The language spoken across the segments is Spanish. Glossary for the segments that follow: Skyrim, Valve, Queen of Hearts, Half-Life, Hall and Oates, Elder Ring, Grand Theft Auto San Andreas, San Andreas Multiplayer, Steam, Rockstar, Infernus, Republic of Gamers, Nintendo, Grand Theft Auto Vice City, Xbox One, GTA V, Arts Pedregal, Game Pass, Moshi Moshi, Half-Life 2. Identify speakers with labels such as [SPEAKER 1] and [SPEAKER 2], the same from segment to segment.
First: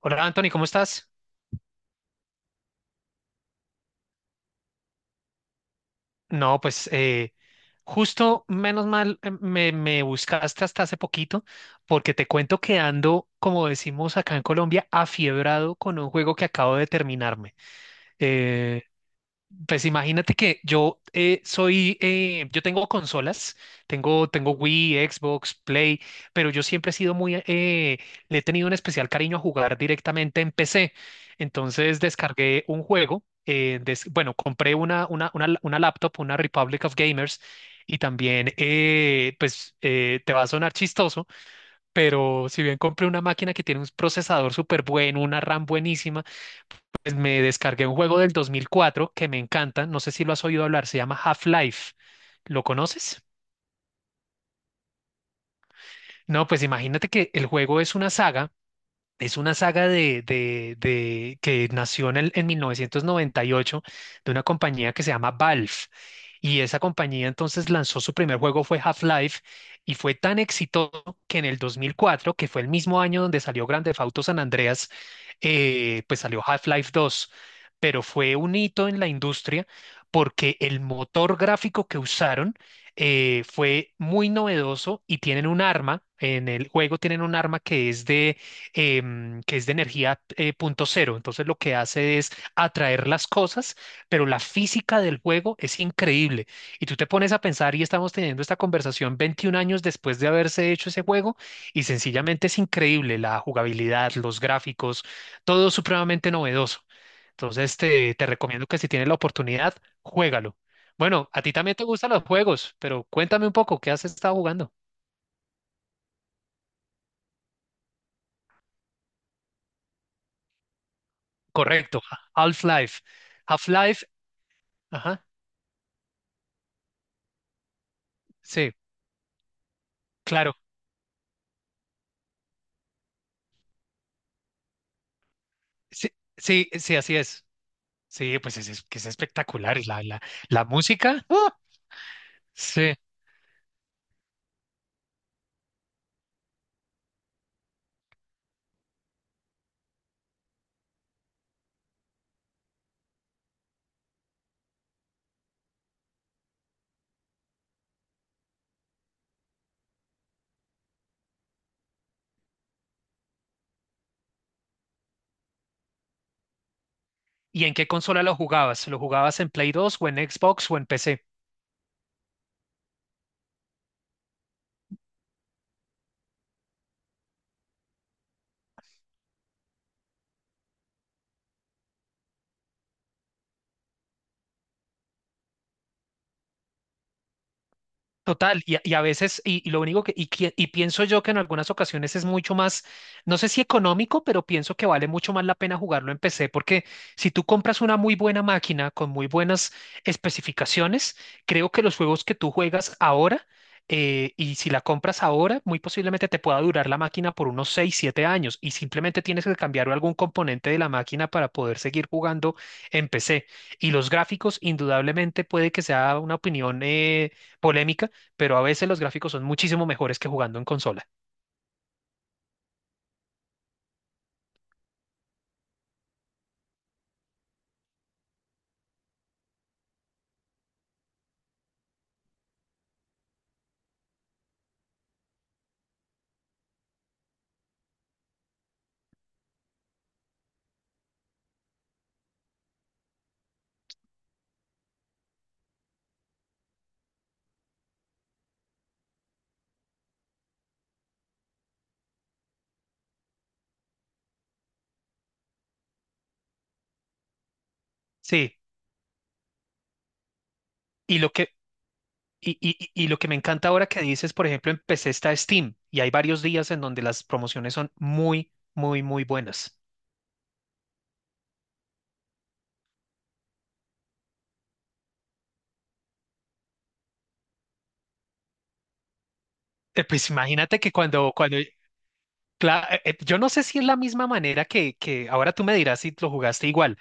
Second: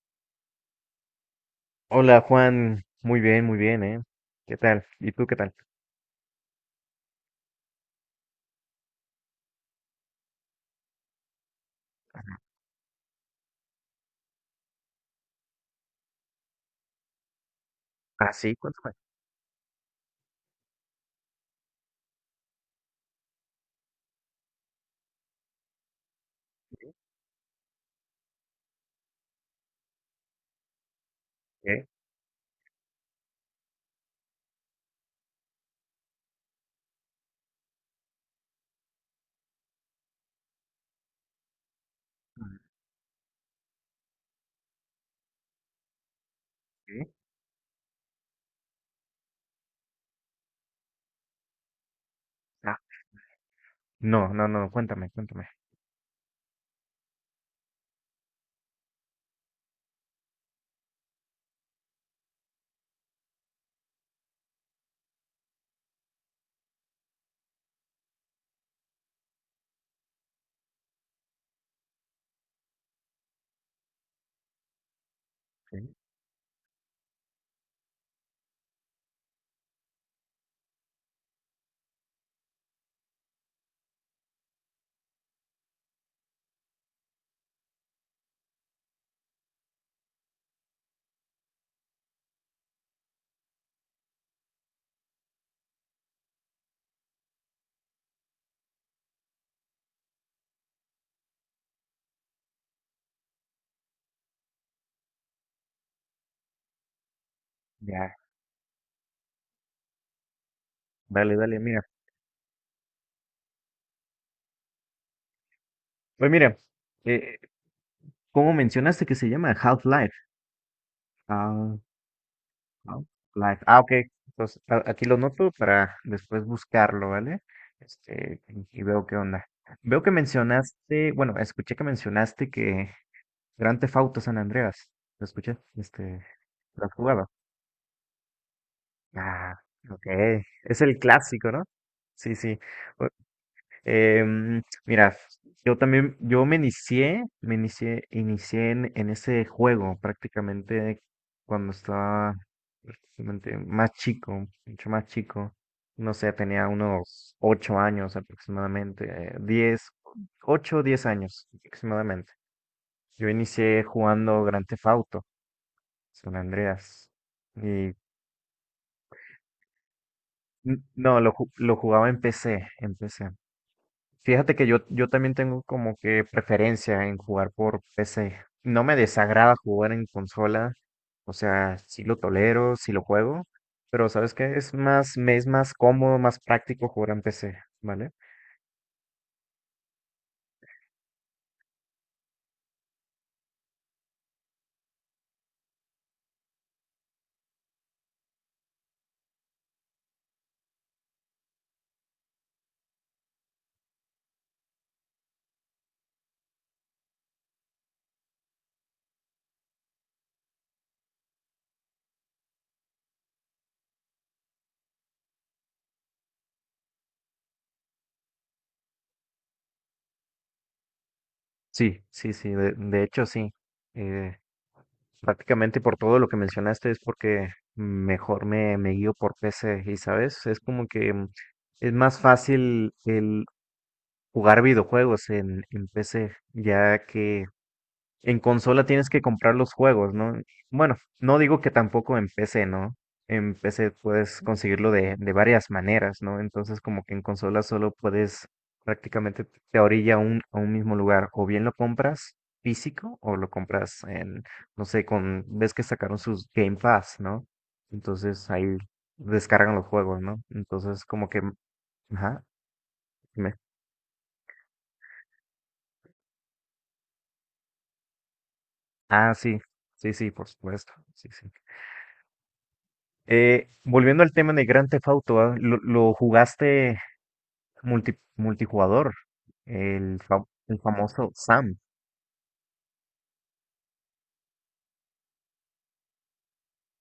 [SPEAKER 1] Hola Anthony, ¿cómo estás?
[SPEAKER 2] Hola Juan, muy bien, ¿eh? ¿Qué tal? ¿Y tú qué tal?
[SPEAKER 1] No, pues justo menos mal me buscaste hasta hace poquito porque te cuento que ando, como decimos acá en Colombia, afiebrado con un juego que acabo de terminarme.
[SPEAKER 2] Ah, sí,
[SPEAKER 1] Eh,
[SPEAKER 2] cuéntame.
[SPEAKER 1] Pues imagínate que yo yo tengo consolas, tengo Wii, Xbox, Play, pero yo siempre
[SPEAKER 2] ¿Qué?
[SPEAKER 1] he sido le he tenido un especial cariño a jugar directamente en PC.
[SPEAKER 2] ¿Qué?
[SPEAKER 1] Entonces descargué un juego, bueno, compré una laptop, una Republic of Gamers, y también, te va a sonar chistoso,
[SPEAKER 2] Mm.
[SPEAKER 1] pero si bien compré una máquina que tiene un procesador súper bueno, una RAM buenísima,
[SPEAKER 2] ¿Qué?
[SPEAKER 1] pues, me descargué un juego del 2004 que me encanta, no sé si lo has oído hablar, se llama Half-Life. ¿Lo
[SPEAKER 2] Ah,
[SPEAKER 1] conoces?
[SPEAKER 2] no, no, no, cuéntame, cuéntame.
[SPEAKER 1] No, pues imagínate que el juego es una saga. Es una saga que nació en 1998, de una compañía que se llama Valve. Y esa compañía entonces lanzó su primer juego, fue Half-Life, y fue tan exitoso que en el 2004, que fue el mismo año donde salió Grand Theft Auto San Andreas,
[SPEAKER 2] Sí.
[SPEAKER 1] pues salió Half-Life dos. Pero fue un hito en la industria porque el motor gráfico que usaron fue muy novedoso, y tienen un arma, en el juego tienen un arma que es de que es de energía punto cero. Entonces lo que hace es atraer las cosas, pero la física del juego es increíble. Y tú te pones a pensar y estamos teniendo esta conversación 21 años después de haberse hecho ese juego, y sencillamente es increíble la jugabilidad, los gráficos, todo supremamente novedoso. Entonces
[SPEAKER 2] Ya.
[SPEAKER 1] te recomiendo que si tienes la oportunidad, juégalo. Bueno,
[SPEAKER 2] Dale,
[SPEAKER 1] a ti
[SPEAKER 2] dale,
[SPEAKER 1] también
[SPEAKER 2] mira.
[SPEAKER 1] te gustan los juegos, pero cuéntame un poco, ¿qué has estado jugando?
[SPEAKER 2] Pues mira, eh, ¿cómo mencionaste que se llama Half-Life? Ah,
[SPEAKER 1] Correcto,
[SPEAKER 2] ah,
[SPEAKER 1] Half-Life.
[SPEAKER 2] live. Ah, ok.
[SPEAKER 1] Half-Life,
[SPEAKER 2] Entonces, aquí lo
[SPEAKER 1] ajá.
[SPEAKER 2] noto para después buscarlo, ¿vale? Este,
[SPEAKER 1] Sí,
[SPEAKER 2] y veo qué onda. Veo que
[SPEAKER 1] claro.
[SPEAKER 2] mencionaste, bueno, escuché que mencionaste que Grand Theft Auto San Andreas. ¿Lo escuché?
[SPEAKER 1] Sí,
[SPEAKER 2] Este,
[SPEAKER 1] sí,
[SPEAKER 2] ¿lo has
[SPEAKER 1] sí, así
[SPEAKER 2] jugado?
[SPEAKER 1] es. Sí, pues es que es
[SPEAKER 2] Ah,
[SPEAKER 1] espectacular.
[SPEAKER 2] ok.
[SPEAKER 1] La
[SPEAKER 2] Es el
[SPEAKER 1] música.
[SPEAKER 2] clásico,
[SPEAKER 1] ¡Ah!
[SPEAKER 2] ¿no? Sí, sí.
[SPEAKER 1] Sí.
[SPEAKER 2] Bu- Mira, yo también, yo inicié en ese juego prácticamente cuando estaba prácticamente más chico, mucho más chico. No sé, tenía unos 8 años aproximadamente, 10, 8 o 10 años aproximadamente. Yo inicié jugando Grand Theft Auto, San Andreas.
[SPEAKER 1] ¿Y en qué consola lo jugabas? ¿Lo jugabas en Play 2 o en Xbox o en
[SPEAKER 2] No,
[SPEAKER 1] PC?
[SPEAKER 2] lo jugaba en PC, en PC. Fíjate que yo también tengo como que preferencia en jugar por PC. No me desagrada jugar en consola, o sea, sí lo tolero, sí lo juego, pero ¿sabes qué? Es más, me es más cómodo, más práctico jugar en PC, ¿vale?
[SPEAKER 1] Total, y a veces, y lo único y pienso yo que en algunas ocasiones es mucho más, no sé si económico, pero pienso que vale mucho más la pena jugarlo en PC, porque si tú compras una muy buena máquina con muy buenas especificaciones, creo que los juegos que tú juegas ahora, y si la compras ahora, muy posiblemente te pueda durar la máquina por unos 6 7 años, y simplemente tienes que cambiar algún componente de la máquina para poder seguir jugando en PC. Y los gráficos, indudablemente, puede que sea una opinión polémica, pero a veces los gráficos son muchísimo mejores que jugando en consola.
[SPEAKER 2] Sí, sí, sí, de hecho sí. Eh, Prácticamente por todo lo que mencionaste es porque mejor me guío por PC y, ¿sabes? Es como que es más fácil el jugar videojuegos en PC, ya que en consola tienes que comprar los juegos, ¿no? Bueno, no digo que tampoco en PC, ¿no? En PC puedes conseguirlo de varias maneras, ¿no? Entonces como que en consola solo puedes prácticamente te orilla a un mismo lugar, o bien lo compras físico o lo compras en, no sé, con, ves que sacaron sus Game Pass, ¿no? Entonces
[SPEAKER 1] Sí,
[SPEAKER 2] ahí descargan los juegos, ¿no? Entonces
[SPEAKER 1] y
[SPEAKER 2] como
[SPEAKER 1] lo
[SPEAKER 2] que,
[SPEAKER 1] que,
[SPEAKER 2] ajá.
[SPEAKER 1] y lo que me encanta ahora que dices, por ejemplo, en PC está Steam y hay varios días en donde las promociones son muy, muy, muy
[SPEAKER 2] Ah, sí,
[SPEAKER 1] buenas.
[SPEAKER 2] sí, sí, por supuesto. Sí, sí. Volviendo al tema de Grand Theft Auto, lo jugaste multijugador,
[SPEAKER 1] Pues imagínate
[SPEAKER 2] el
[SPEAKER 1] que
[SPEAKER 2] famoso Sam.
[SPEAKER 1] yo no sé si es la misma manera que ahora tú me dirás si lo jugaste igual.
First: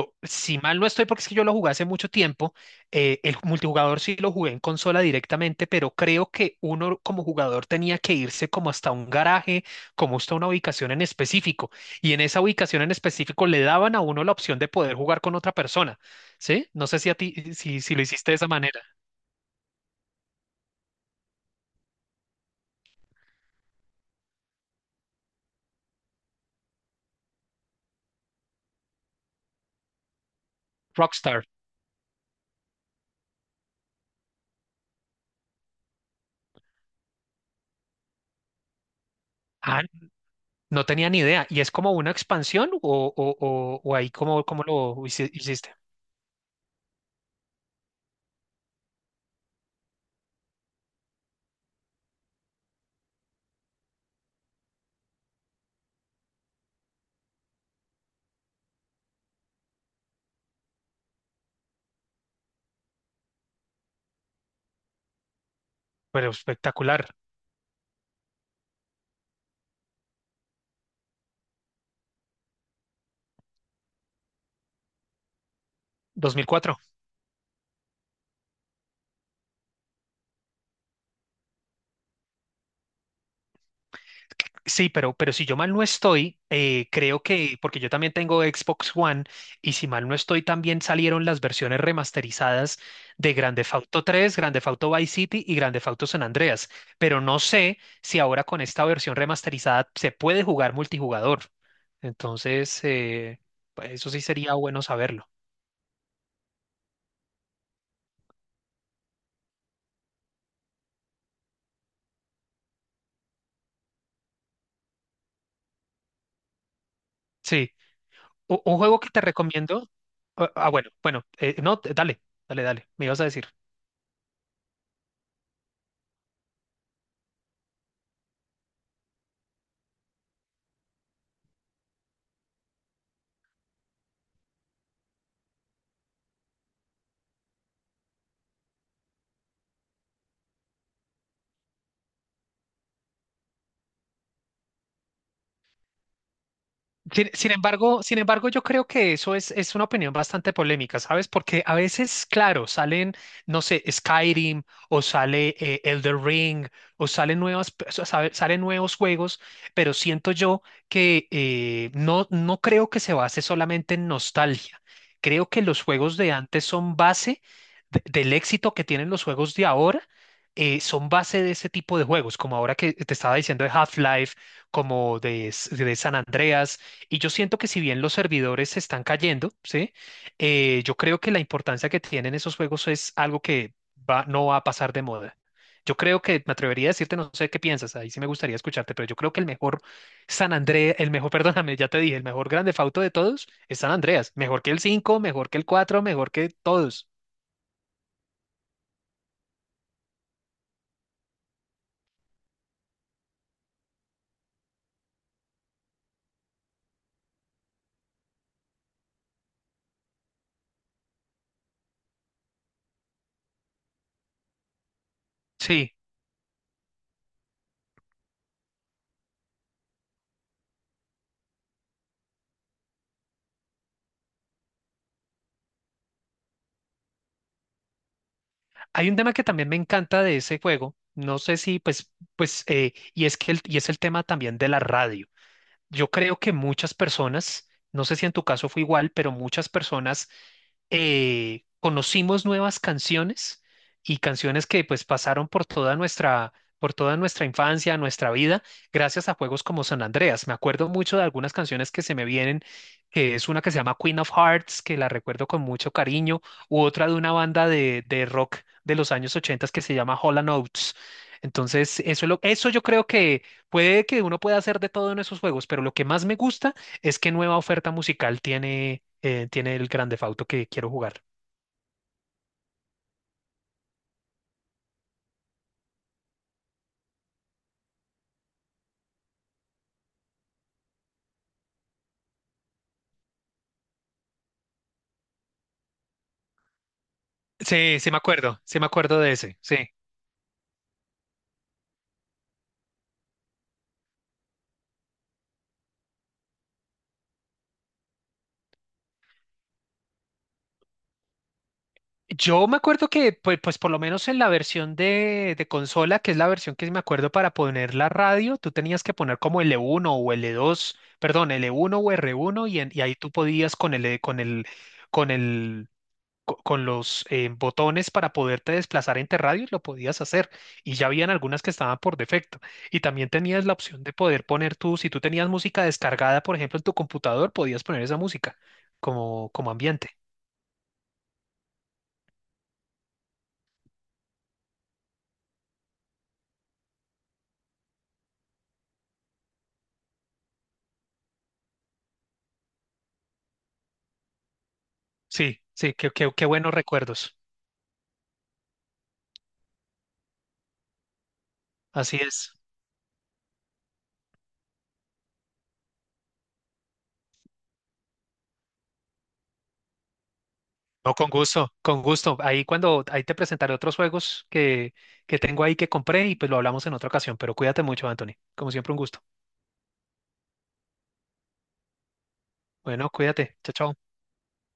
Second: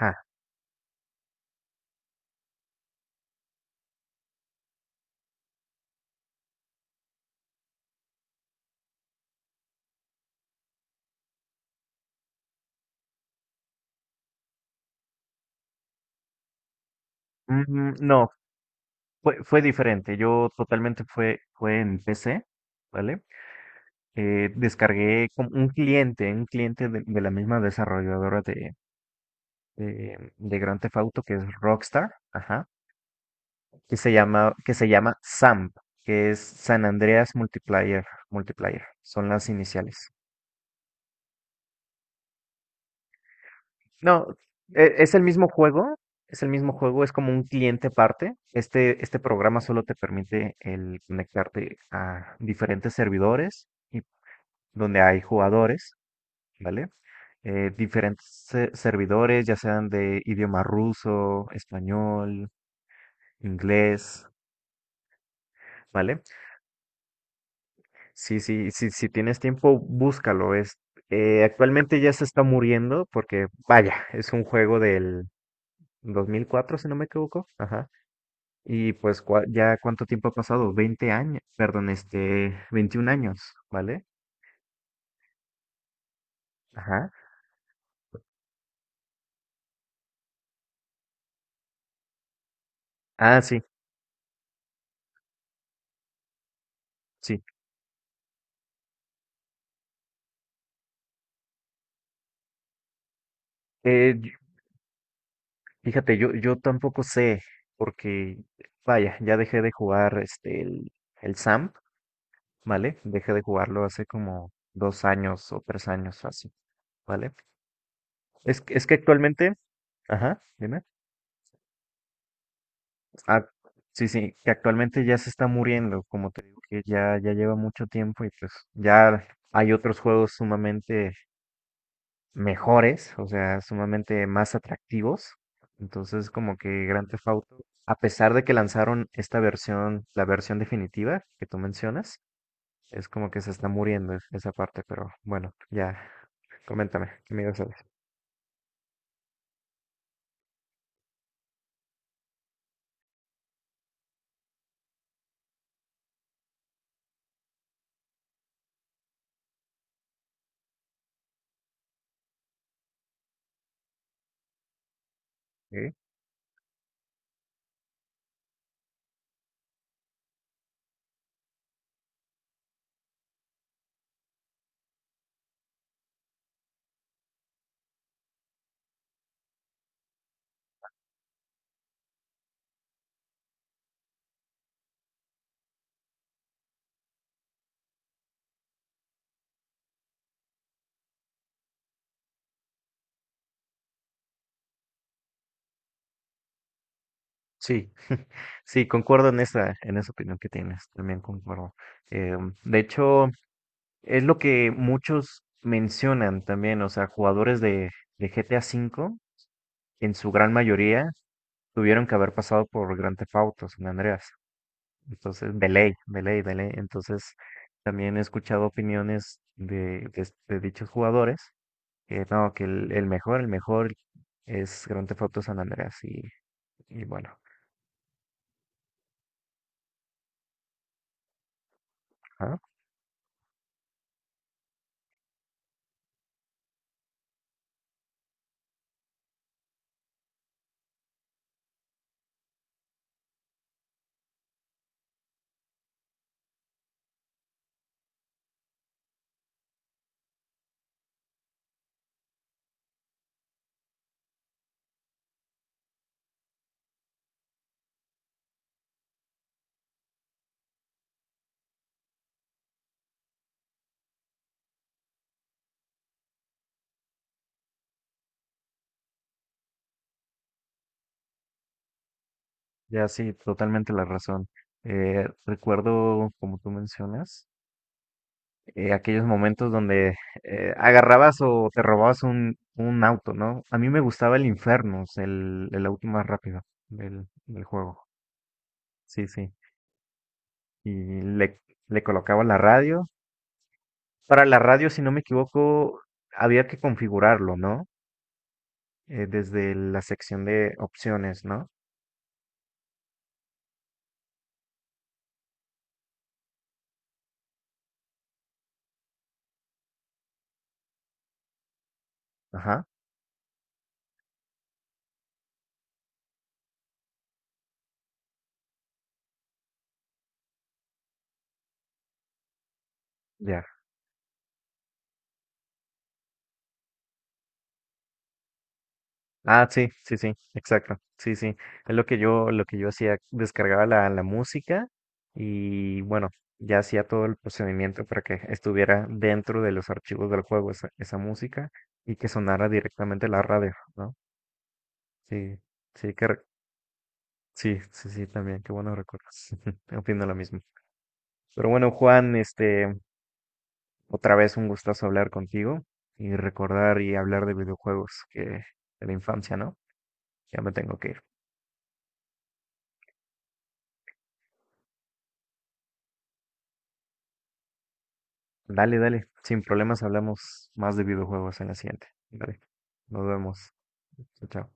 [SPEAKER 2] Ja.
[SPEAKER 1] si mal no estoy, porque es que yo lo jugué hace mucho tiempo, el multijugador sí lo jugué en consola directamente, pero creo que uno como jugador tenía que irse como hasta un garaje, como hasta una ubicación en específico, y en esa ubicación en específico le daban a uno la opción de poder jugar con otra persona, ¿sí? No sé si a ti, si lo
[SPEAKER 2] No,
[SPEAKER 1] hiciste de esa manera.
[SPEAKER 2] fue diferente. Yo totalmente fue en PC, ¿vale? Descargué como un cliente de la misma desarrolladora de Grand Theft Auto, que es
[SPEAKER 1] Rockstar.
[SPEAKER 2] Rockstar. Ajá. Que se llama SAMP, que es San Andreas Multiplayer, Multiplayer, son las
[SPEAKER 1] Ah,
[SPEAKER 2] iniciales.
[SPEAKER 1] no tenía ni idea. ¿Y es como una expansión o ahí
[SPEAKER 2] No,
[SPEAKER 1] cómo lo
[SPEAKER 2] es el mismo
[SPEAKER 1] hiciste?
[SPEAKER 2] juego, es el mismo juego, es como un cliente aparte. Este programa solo te permite el conectarte a diferentes servidores y donde hay jugadores, ¿vale? Diferentes servidores, ya sean de idioma ruso, español, inglés, ¿vale?
[SPEAKER 1] Pero espectacular.
[SPEAKER 2] Sí, sí, sí, si tienes tiempo, búscalo. Actualmente ya se está muriendo porque, vaya, es un juego del 2004
[SPEAKER 1] 2004.
[SPEAKER 2] si no me equivoco. Ajá. Y pues ya cuánto tiempo ha pasado, 20 años, perdón, este, 21 años, ¿vale?
[SPEAKER 1] Sí, pero si yo mal no estoy,
[SPEAKER 2] Ajá.
[SPEAKER 1] creo que, porque yo también tengo Xbox One, y si mal no estoy, también salieron las versiones remasterizadas de
[SPEAKER 2] Ah,
[SPEAKER 1] Grand
[SPEAKER 2] sí,
[SPEAKER 1] Theft Auto 3, Grand Theft Auto Vice City y Grand Theft Auto San Andreas. Pero no
[SPEAKER 2] sí.
[SPEAKER 1] sé si ahora con esta versión remasterizada se puede jugar multijugador. Entonces, pues eso
[SPEAKER 2] Eh,
[SPEAKER 1] sí
[SPEAKER 2] y-
[SPEAKER 1] sería bueno saberlo.
[SPEAKER 2] Fíjate, yo tampoco sé porque, vaya, ya dejé de jugar este, el SAMP, ¿vale? Dejé de jugarlo hace como 2 años o 3 años, así. ¿Vale?
[SPEAKER 1] Sí, U- un
[SPEAKER 2] Es que
[SPEAKER 1] juego que te
[SPEAKER 2] actualmente,
[SPEAKER 1] recomiendo.
[SPEAKER 2] ajá, dime.
[SPEAKER 1] Bueno, no, dale, dale, dale, me ibas a
[SPEAKER 2] Ah,
[SPEAKER 1] decir.
[SPEAKER 2] sí, sí, que actualmente ya se está muriendo, como te digo, que ya lleva mucho tiempo y pues ya hay otros juegos sumamente mejores, o sea, sumamente más atractivos. Entonces, como que Grand Theft Auto, a pesar de que lanzaron esta versión, la versión definitiva que tú mencionas, es como que se está muriendo esa parte, pero bueno, ya, coméntame,
[SPEAKER 1] Sin,
[SPEAKER 2] ¿qué me
[SPEAKER 1] sin
[SPEAKER 2] ibas a decir?
[SPEAKER 1] embargo, sin embargo, yo creo que eso es una opinión bastante polémica, ¿sabes? Porque a veces, claro, salen, no sé, Skyrim o sale Elder Ring o salen nuevas, pe- o sabe- salen nuevos juegos, pero siento yo que no creo que se base solamente en nostalgia. Creo que los juegos de antes son base del éxito que tienen los juegos de ahora. Eh, son base de ese tipo de juegos, como ahora que te estaba diciendo de Half-Life, como de San Andreas, y yo siento que si bien los servidores se están cayendo, ¿sí? Yo creo que la importancia que tienen esos juegos es algo que no va a pasar de moda. Yo creo que me atrevería a decirte, no sé qué piensas, ahí sí me gustaría escucharte, pero yo creo que el mejor San Andrés, el mejor, perdóname, ya te dije, el mejor grande Theft de todos es San Andreas. Mejor que el cinco, mejor que el cuatro, mejor que todos.
[SPEAKER 2] Sí, sí, concuerdo en esa opinión que tienes, también concuerdo. De hecho, es lo que muchos mencionan también, o sea, jugadores de GTA V, en su gran mayoría, tuvieron que haber pasado por Grand Theft Auto, San Andreas. Entonces, de
[SPEAKER 1] Sí,
[SPEAKER 2] ley, de ley, de ley. Entonces, también he escuchado opiniones de dichos jugadores, que no, que el mejor, el mejor es Grand Theft Auto San Andreas, y bueno.
[SPEAKER 1] hay un tema que también me encanta de ese juego, no sé si, pues,
[SPEAKER 2] ¿Ah?
[SPEAKER 1] pues, y es el tema también de la radio. Yo creo que muchas personas, no sé si en tu caso fue igual, pero muchas personas conocimos nuevas canciones y canciones que pues pasaron por por toda nuestra infancia, nuestra vida, gracias a juegos como San Andreas. Me acuerdo mucho de algunas canciones que se me vienen, que es una que se llama Queen of Hearts, que la recuerdo con mucho cariño, u otra de una banda de rock de los años 80 que se llama Hall and Oates. Entonces, eso yo creo que puede que uno pueda hacer de todo en esos juegos, pero lo que más me gusta es qué nueva oferta musical tiene el Grand Theft Auto que quiero jugar.
[SPEAKER 2] Ya sí, totalmente la razón. Recuerdo, como tú mencionas, aquellos momentos donde agarrabas o te robabas un auto, ¿no? A mí me gustaba el Infernus, el auto más rápido del
[SPEAKER 1] Sí,
[SPEAKER 2] juego.
[SPEAKER 1] sí me acuerdo
[SPEAKER 2] Sí,
[SPEAKER 1] de
[SPEAKER 2] sí.
[SPEAKER 1] ese, sí.
[SPEAKER 2] Y le, le colocaba la radio. Para la radio, si no me equivoco, había que configurarlo, ¿no? Desde la sección de opciones, ¿no?
[SPEAKER 1] Yo me acuerdo que, pues, pues por lo menos en la versión de consola, que es la versión que me acuerdo para poner la radio, tú tenías que poner como l uno o l dos, perdón, l uno o r uno
[SPEAKER 2] Ajá.
[SPEAKER 1] y ahí tú podías con el, con el con los botones para poderte desplazar entre radios, lo podías hacer. Y ya habían algunas que estaban por defecto. Y también tenías
[SPEAKER 2] Ya.
[SPEAKER 1] la opción de poder poner tú, si tú tenías música descargada, por ejemplo, en tu computador, podías poner esa música como,
[SPEAKER 2] Ah,
[SPEAKER 1] como
[SPEAKER 2] sí,
[SPEAKER 1] ambiente.
[SPEAKER 2] sí, sí, exacto. Sí, sí. Es lo que yo hacía, descargaba la música y bueno, ya hacía todo el procedimiento para que estuviera dentro de los archivos del juego esa música y que sonara directamente la radio, ¿no? Sí,
[SPEAKER 1] Sí, sí, qué,
[SPEAKER 2] sí,
[SPEAKER 1] qué, qué buenos recuerdos.
[SPEAKER 2] sí, sí, sí, también, qué buenos recuerdos. Opino lo mismo. Pero bueno,
[SPEAKER 1] Así
[SPEAKER 2] Juan,
[SPEAKER 1] es.
[SPEAKER 2] este, otra vez un gustazo hablar contigo y recordar y hablar de videojuegos que de la infancia, ¿no? Ya me tengo que
[SPEAKER 1] No,
[SPEAKER 2] ir.
[SPEAKER 1] con gusto, con gusto. Ahí te presentaré otros juegos que tengo ahí que compré, y pues lo hablamos en otra ocasión. Pero cuídate mucho, Anthony. Como siempre, un
[SPEAKER 2] Dale,
[SPEAKER 1] gusto.
[SPEAKER 2] dale. Sin problemas hablamos más de videojuegos en la siguiente. Dale.
[SPEAKER 1] Bueno,
[SPEAKER 2] Nos
[SPEAKER 1] cuídate. Chao,
[SPEAKER 2] vemos.
[SPEAKER 1] chao.
[SPEAKER 2] Chao, chao.